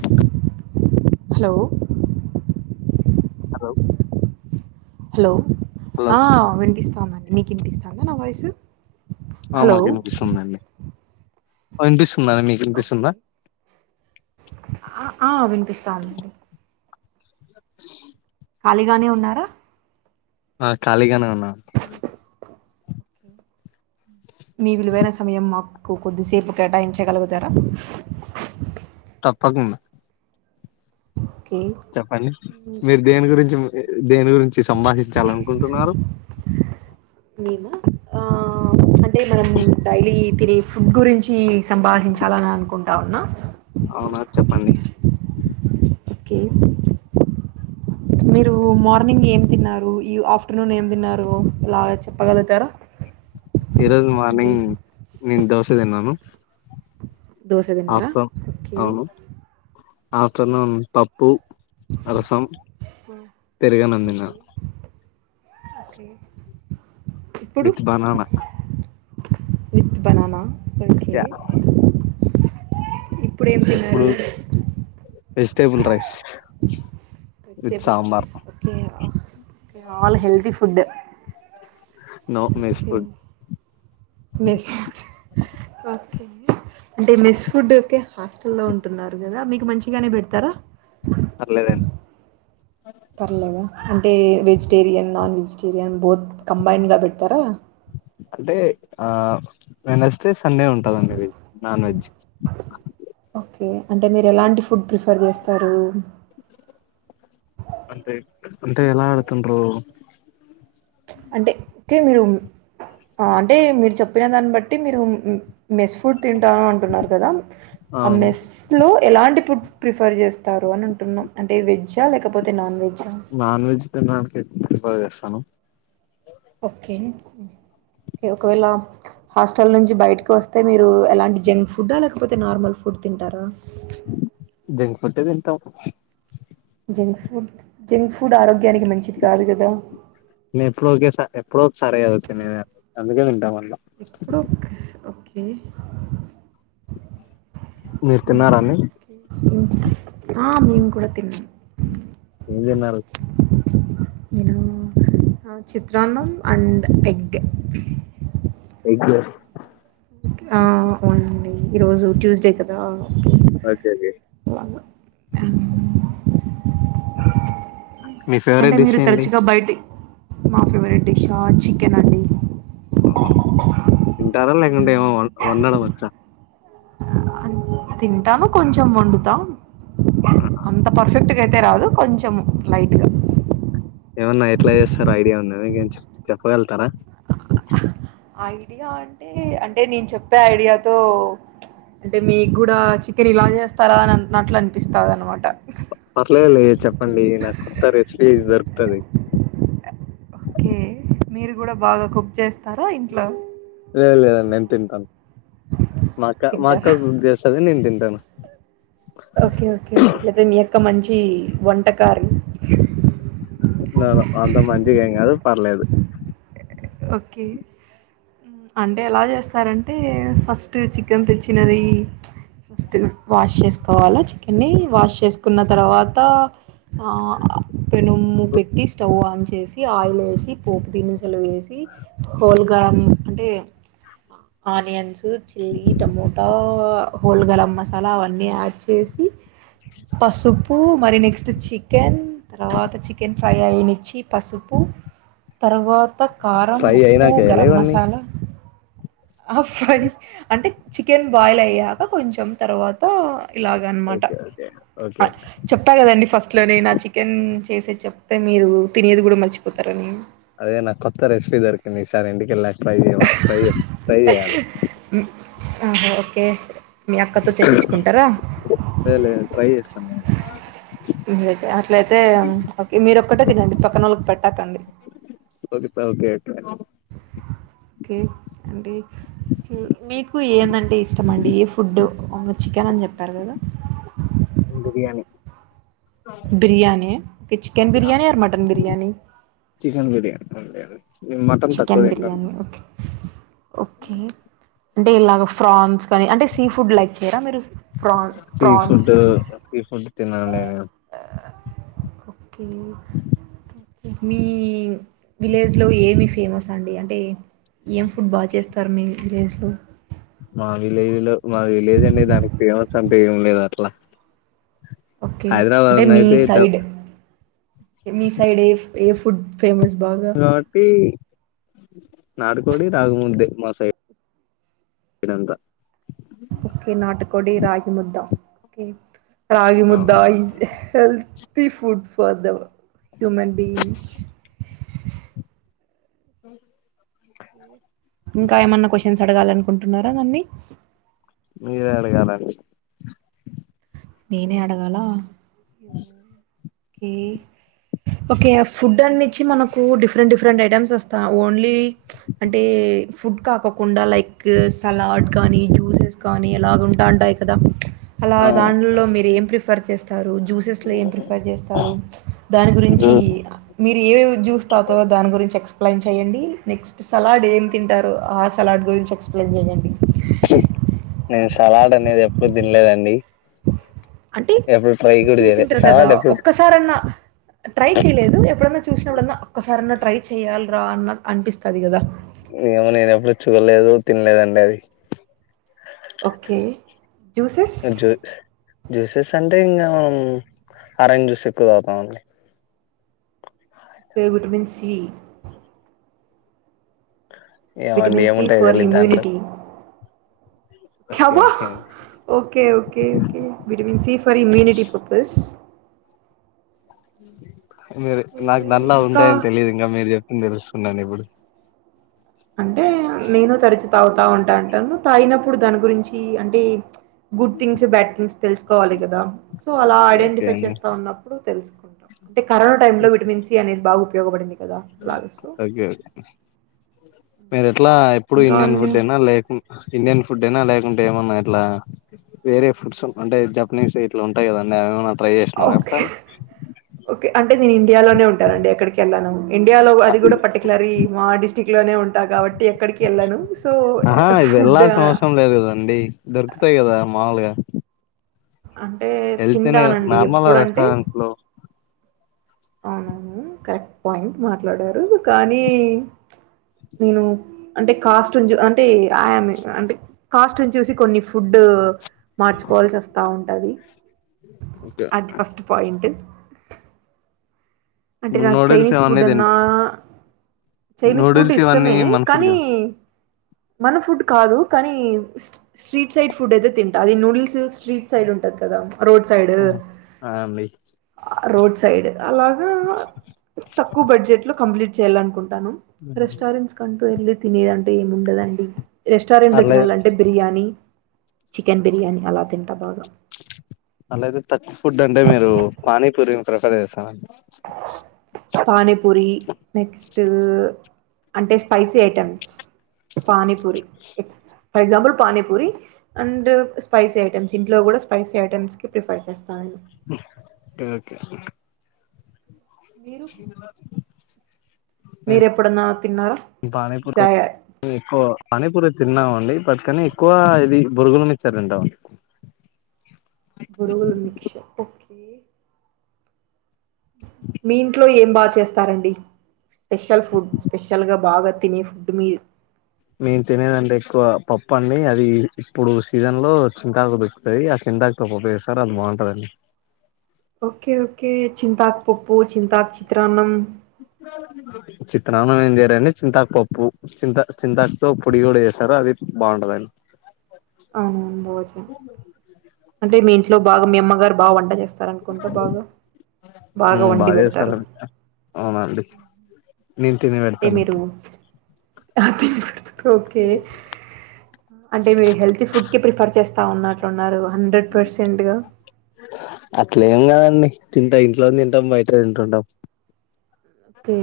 ఞ hello hello hello hello ఆ వినిపిస్తూ వస్తామండి మీకు ఇంపిస్తాందా నా వాయిసు ఆ హలో మాకు వినిపిస్తుంది అండి వినిపిస్ట్ మేడమ్ మీకు ఓకే వినిపిస్తుందా ఆ విన్ పిస్తాందండి [inaudible] ఖాళీగానే ఉన్నారా ఆ ఖాళీగానే ఉన్నా మీ విలువైన సమయం మాకు కొద్దిసేపు కేటాయించగలుగుతారా తప్పకుండ ఓకే చెప్పండి మీరు దేని గురించి దేని గురించి సంభాషించాలనుకుంటున్నారు మేమ ఆ టే మనం డైలీ తినే ఫుడ్ గురించి సంభాదించాలని అనుకుం అవున అవునా చెప్పండి ఓకే మీరు మార్నింగ్ ఏం తిన్నారు ఈ ఆఫ్టర్నూన్ ఏం తిన్నారు ఇలాగా చెప్పగలుగుతారా ఈరోజు అంటే మార్నింగ్ నేను దోసతిన్నాను దోస తీన్నారా ఓకే అవును ఆఫ్టర్నూన్ పప్పు రసం పెరుగన్నం తిన్న okay with banana with banana okay yeah ఇప్పుడు vegetable rice with vegetable sambar rice okay ఆ all healthy food no mess okay food mess food okay అంటే మెస్ ఫుడ్ హాస్టల్లో ఉంటున్నారు కదా మీకు మంచిగానే పెడతారా పర్లేదండి పర్లేద ఏ వెజిటేరియన్ నాన్ వెజిటేరియన్ బోత్ కంబైన్డ్గా పెడతారా అంటే ఆ వెనస్డే సండే ఉంటదండి వెజ్ నాన్ వెజ్ ఓకే అంటే మీరు ఎలాంటి ఫుడ్ ప్రిఫర్ చేస్తారు అంటే అంటే ఎలా అడుతుండ్రు అంటే మీరు అంటే మీరు చెప్పిన దాన్ని బట్టి మీరు మెస్ ఫుడ్ తింటాను అంటున్నారు కదా ఆ అవును మెస్ లో ఎలాంటి ఫుడ్ ప్రీఫర్ చేస్తారు అని అంటున్నా వెజ్ఙా లేకపోతే నాన్ వెజ్ నాన్ వెజ్ తినడానికే ఎ ఇ వ్యస్తాను [unintelligible] ఓకే ఒకవేళ హాస్టల్ నుంచి బయటకు వస్తే మీరు ఎలాంటి జంక్ ఫుడ్డా లేకపోతే నార్మల్ ఫుడ్ తింటారా జంక్ఫుడ్డే తింటాం జంక్ ఫుడ్ జంక్ ఫుడ్ ఆరోగ్య నేను ఎప్పుడో ఒకేస ఎప్పుడో ఒకేసారి కదా తినేది. అందుకే తింటామన్న ఇప్పుడు [unintelligible] ఓకే మీరు తిన్నారండి ఆ మేము కూడా తిన్నాం ఏం తిన్నారు నేనా చిత్రాన్నం అండ్ ఎగ్ ఇ [unintelligible] ఆ అవునండి ఈరోజు ట్యూస్డే కదా ఓకే ఓకే ఓకే అలాగా మీ అంటే ఫేవరెట్ డిష్ మీరు ఏంటి తరచుగా బయటి మా ఫేవరెట్ డిషా చికెన్ అండి ఓ హో తింటార లే వండడం వచ్చా అన్- తింటాను కొంచెం వండుతాం ఆహా అంత పర్ఫెక్ట్ అయితే రాదు కొంచెం లైట్గా ఏమన్నా ఎట్లా చేస్తారా ఐడియా ఉందా మా కేమి చెప్పగలుగుతారా ఐడియా అంటే అంటే నేను చెప్పే ఐడియాతో అంటే మీకు కూడా చికెన్ ఇలా చేస్తారా అని అన్నట్లు అనిపిస్తాదన్న మాట పర్లేదులే చెప్పండి నాకు కొత్త రే సిపి దొరుకుతాది ఓకే మీరు కూడా బాగా కుక్ చేస్తారా ఇంట్లో లేదు లేదండి నెన్ థింటన్ మాక్క మాక్క తింటారా కూకె చేష్ఠది నెన్ థింటా టాన్ ఓకే ఓకే అట్లైతే మీ అక్క మంచి చ్చి వంటకారి న అంత మంచిగా ఎమ్ కాదు పర్లేదు ఓకే ఉమ్ అంటే ఎలా చేస్తారంటే ఫస్ట్ చికెన్ తెచ్చినది ఫస్ట్ వాష్ చేసుకోవాలా చికెన్ని వాష్ చేసుకున్న తర్వాత పెనుము పెట్టి స్టవ్ ఆన్ చేసి చేసి ఆయిల్ వేసి పోపు దినుసులు వేసి సి హోల్ గరం అంటే onions chilli tomato whole garam masala అవన్నీ యాడ్ చేసి పసుపు మరి నెక్స్ట్ చికెన్ తర్వాత చికెన్ ఫ్రై అయినిచ్చి పసుపు తర్వాత కారం ఫ్రై ఉప్పు అయినాకేయాల గరం ఇవన్నీ మసాలా ఆ ఫ్రై అంటే చికెన్ బాయిల్ అయ్యాక కొంచెం తర్వాత ఇలాగ అనమాట ఓకే ఓకే ఓకే చెప్పా కదండి ఫస్ట్ లో నేను ఆ చికెన్ చేసే చెప్తే మీరు తినేది కూడా మర్చిపోతారని అదే నా కొత్త రెసిపీ దొరికింది ఈ సారి ఇంటికిళ్లా ట్రై చేయవా ట్రై ట్రై చెయాలి ఆహా ఓకే మీ అక్కతో చెప్పించుకుంటార బాదం మీరతే అట్లయితే ఓకే మీరొక్కటే తినండి పక్కనోళ్లకి పెట్టకండి ఓక పెల్ పెటాను ఓకే అంటే మీకు ఏందంటే ఇష్టమ అండి ఏ ఫుడ్ చికెన్ అని చెప్పారు కదా biryani biryani chicken biryani or mutton biryani [unintelligible] నెన్ మటన్ తక్కువతింట ఓకే ఓకే డేలాగా ఫ్రాన్స్ కానీ అంటే సీ ఫుడ్ లైక్ చేయరా మీరు ప్రాన్ ప్రాన్స్ తిన్నానండీ నేను ఓకే మీ విలేజ్లో ఏమి ఫేమస్ అండి అంటే ఏం ఫుడ్ బాగా చేస్తారు మీ విలేజ్లో మా విలేజ్ లో మా విలేజ్ అండి దానికి ఫేమస్ అంటే ఏం లేదు అట్లా ఓకే హైదరాబాద్ అంటే లో మీ అయితే సైడ్ మీ సైడ్ ఏ ఏ ఫుడ్ ఫేమస్ బాగా లోటిీ నాటుకోడి రాగుముద్దే మా సైడ్ సైడ్ంత ఓకే నాటికోడి రాగి ముద్దా రాగి ముద్దా అవును ఇస్ హెల్ తి food for the human beings మ్మ్ [inaudible] ఇంకా ఏమన్నా క్వశ్చన్స్ అడగాల అనుకుంటున్నారా నన్ని మీరే అడగాలండి నేనే అడగాల ఓకే ఓకే ఫుడ్ అన్నించి మనకు డిఫరెంట్ డిఫరెంట్ ఐటమ్స్ వస్తా ఓన్లీ అంటే ఫుడ్ కాకోకుండా లైక్ సలాడ్ కానీ జ్యూసెస్ కానీ ఎలాగ ఉంటా ఉంటాయి కదా అలా అవును దాన్లో మీరు ఏం ఫ్రీ రిఫర్ చేస్తారు జూసెస్ లో ఏం ప్రిప ర్ చేస్తారు దాని గురించి జ్యూస్ మీరు ఏ ఏ జ్యూస్ తాగుతారో దాని గురించి ఎస్ ఎక్స్ప్లెయిన్ చేయండి నెక్స్ట్ సలాడ్ ఏం తింటారు ఆ సలాడ్ గురించి ఎక్స్ప్లెయిన్ చేయండి నేను సలాడ్ అనేది ఎప్పుడు తినలేదండి అంటే ఎప్పుడు ట్రై కూడా చేయలేదు చూసింటారు కదా సలాడ్ ఎప్పుడు ఒక్కసారన్న ట్రై చేయలేదు ఎప్పుడన్నా చూసినప్పుడన్నా ఒక్కసారన్నా ట్రై చెయాలి రా అన్న అనిపిస్తది అది కదా ఏమో నేన ఎప్పుడు చూడలేదు తినలేదండి అది ఓకే జ్యూసెస్ జ్యూ జ్యూసెస్ అంటే ఇంకా ఆరెంజ్ జ్యూస్ ఎక్కవ తగుతం అండి కే విటమిన్ సి ఏమండి విటమిన్ ఏముంటా ఇలిద్దా దాంట్లో ఓకే అబ్బా ఓకే అండి, okay okay okay vitamin C for immunity purpose ఉ మీరు నాకు నల్లా ఇంకా ఉంటాయని తెలియదు ఇంకా మీరు చెప్పంది తెలుస్తున్నాను ఇప్పుడు అంటే నేను తరచు తాగుతా ఉంటా అంటాను తాగినప్పుడు దాని గురించి అంటే గుడ్ థింగ్స్ బ్యాడ్ థింగ్స్ తెలుసుకోవాలి కదా సో అలా ఓకే ఓకే ఐడెంటిఫై అండి చేస్తా ఉన్నప్పుడు తెలుసుకుంటాం అంటే కరోనా టైమ్ లో విటమిన్ సి అనేది బా ఉపయోగపడింది కదా! అలాగ సో, ఓకే ఓకే మీరె అట్లా ఎప్పుడు ఇంకా ఇండియన్ అండి ఫుడ్డే నా లేకున్ ఇండియన్ ఫుడ్డేన లేకున్ అంటే ఏమన్నా ఇట్లా వేరే ఫుడ్స్ అంటే జపనీస్ ఇట్లా ఉంటాయి కదండి అవి ఏమన్న ఓకే ఓకే అంటే నేను ఇండియాలోనే ఉంటానండి ఎక్కడికి ఎళ్ళను ఇండియాలో అది కూడా పర్టికులరీ మా డిస్టి స్టిక్ లోనే ఉం ఆహా ఇ ఫుడ్ వెళ్ళాల్సిన అవసరం లేదు కదండి దొరుకుతాయి కదా మామొలుగా అంటే హల్తీ నే కదా తింటానండి. నార్మల్ ఎప్పుడంటే రెస్టారెంట్ లో అవునవును కరెక్ట్ పాయింట్ మాట్లాడారు కానీ నేను అంటే కాస్ట్ అంటేమ్ అంటే కాస్ట్ని చూసి కొన్ని ఫుడ్ మార్చుకోవాల్సి వస్తా ఉంటుంది అది ఫస్ట్ పాయింట్ అంటే నాకు నూడిల్స్ చైనీస్ ఇవన్నీ ఫుడ్ తింట అన్నా చైనీస్ ఫుడ్ నూడిల్స్ ఇవన్నీ ఇష్టమే మన ఫుడ్ కానీ గా మన ఫుడ్ కాదు కానీ స్ట్రీట్ సైడ్ ఫుడ్ అయితే తింటా అది నూడిల్స్ స్ట్రీట్ సైడ్ ఉంటది కదా రోడ్ సైడ్ ఆ అండి రోడ్ సైడ్ అలా తక్కువ బడ్జెట్ లో కంప్లీట్ చేయాలనుకుం టాను రెస్టారెంట్స్ కంటూ ఎళ్లీ తినేదంటే ఏముండదండి రెస్టారెంట్ లో అలా తినాలంటే బిర్యానీ చికెన్ బిర్యానీ అలా తింటా బాగా అలా అయితే తక్కువ ఫుడ్ అంటే మీరు పానీపూరిని ప్రిఫర్ చేస్తార పానీపూరి నెక్స్టు అంటే స్పైసీ ఐటమ్స్ పానీపూరి ఎ for example panipuri and spicy items ఇంట్లో కూడా స్పైసీ ఐటెమ్స్కి ప్రిఫర్ చేస్తాను నేను ఓకే ఓకే మీరు మీరు ఎప్పుడన్నా తిన్నారా నేను పానీపూర్కి జాయ ఎక్కువ పానీపూర్ తిన్నామండి వాటికన్నా ఎక్కువ ఇది బొరుగులు మిచ్చెర తింటామండి బొరుగులు మిక్చర్ ఓకే మీ ఇంట్లో ఏ బాగా చేస్తారండి స్పెషల్ ఫుడ్ స్పెషల్ గా బాగా తినే ఫుడ్ మీరు నేను తినేదంటే ఎక్కువ పప్పు అండి అది ఇప్పుడు సీజన్ లో చింతాకు దొరుకుతది ఆ చింతాకుతో పప్పు వేస్తారు అది బాగుంటదండి ఓకే ఓకే చింతాకు పప్పు చింతాకు చిత్రాన్నం చిత్రాన్నం ఏం చేయరండి చింతాకు పప్పు చింతా చింతాకు తో పొడి కూడా చేస్తారు అది కూడా బాగుంటది అండి అవును [unintelligible] అంటే మీ లో బాగా మీ అమ్మ గారు బా వంట చేస్తారు అనుకుంటా బాగా ఉమ్ వండి బాగా పెడతారు చేస్తారండి అవునండి నేను తిని పెడతాను బాగా తిని పెడతారు ఓకే అంటే మీరు హెల్తీ ఫుడ్కే ప్రిఫర్ చేస్త ఉన్నాట్ ఉన్నారు హండ్రెడ్ పర్సెంట్ గా అండి తింటాం ఇంట్లోనే తింటాం బయట తింటుంటాం ఓకే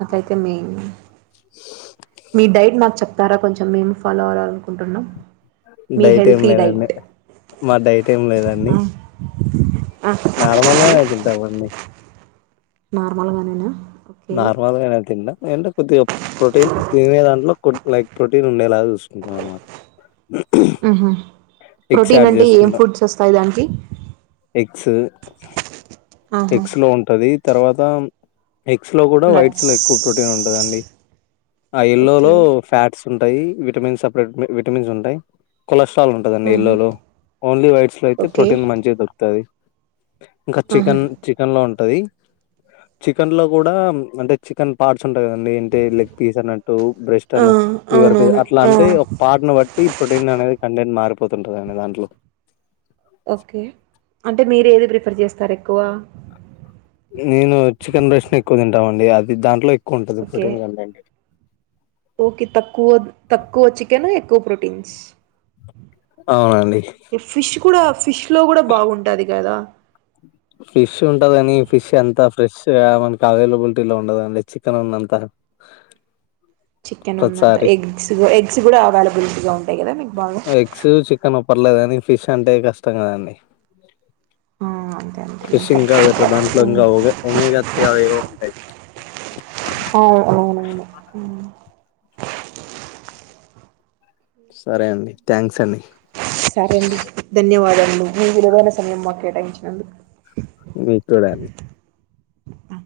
నాకైతే మీ మీ డైట్ నాకు చె ప్తారా కొంచెం మేము ఫాలో అవ్వాలనుకుంటున్నాం మీ డైట్ ఏం హెల్తీ లేదండి డైట్ మా డైట్ ఏం లేదండి ఆ నార్మల్ గానే తింటామండి నార్మల్గా నేనా నార్మల్గానే తింట ఏమంటే కొద్దిగా ప్రోటీన్ తినే దాంట్లో లైక్ ప్రోటీన్ ఉండేలా చూసుకుంటాం అనమాట ఉహూ ఎగ్స్ ప్రోటీన్ యాడ్ అంటే ఏం చేసుకుంటాం ఫుడ్స్ వస్తాయి దానికి ఎగ్స్ ఆహా ఎగ్స్ లో ఉంటది తర్వాత ఎగ్స్ లో కూడా వైట్స్ నట్స్ లో ఎక్కువ ప్రోటీన్ ఉంటదండి ఆ ఇల్లోలో ఓకే ఫ్యాట్స్ ఉంటాయి విటమిన్స్ సపరేట్ విటమిన్స్ ఉంటాయి కొలస్ట్ర కొలెస్ట్రాల్ ఉంటుదండి ఎల్లో ఆహా లో ఓన్లీ వైట్స్ లో అయితే ఓకే ప్రోటీన్ మంచిగా దొరుకుతది ఇంకా ఆహా చికన్ ఉంటది చికెన్ లో కూడా అంటే చికెన్ పార్ట్ ఉంటాయి కదండి లెగ్ పీస్ అన్నట్టు బ్రెస్ట్ ఆ అన్నట్టు లివర్ పీస్ అవునవును అట్లా ఆ అంటే ఒక పార్ను బట్టి ప్రొటీన్ అనేది కంటెంట్ మారిపో పోతుంటారు కదండీ దాంట్లో ఓకే అంటే మీరు ఏది ప్రిఫర్ చేస్తారు ఎక్కువ నేను చికెన్ రెస్న్ ఎక్కువ తింటామండి అది దాంట్లో ఉంటుంది ప్రోటీన్ కంటెంట్ ఓకి తక్కువ తక్కువ చికెన్ ఎక్కువ ప్రోటీన్స్ అవునండి ఫిష్ కూడా ఫిష్ లో కూడా బాగుంటాది కదా ఫిష్ ఉంటదని ఫిష్ ఎంత ఫ్రెష్ మనకి అవైలబిలిటీలో ఉండదండి చికెన్ ఉన్నంత చికెన్ ఉన్నంత ప్రతిసారి ఎగ్స్ ఎగ్స్ కూడా అవైలబిలిటీ గా ఉంటు ఎగ్స్ చికెన్ అ పర్లేదు కాని ఫిష్ అంటే కష్టం కదండి ఆ అంతే అంతే ఫిష్ ఇంకా కరెక్ట్ బెటర్ దాంట్లో ఇంకా ఒ ఒమేగా త్రీ అవి ఏవో ఉంటాయి అ సరే అండి థ్యాంక్స్ అండి సరే అండి ధన్యవాదండి మీ విలువైన సమయం మాకే కేటాయించినందుకు మీకు కూడా త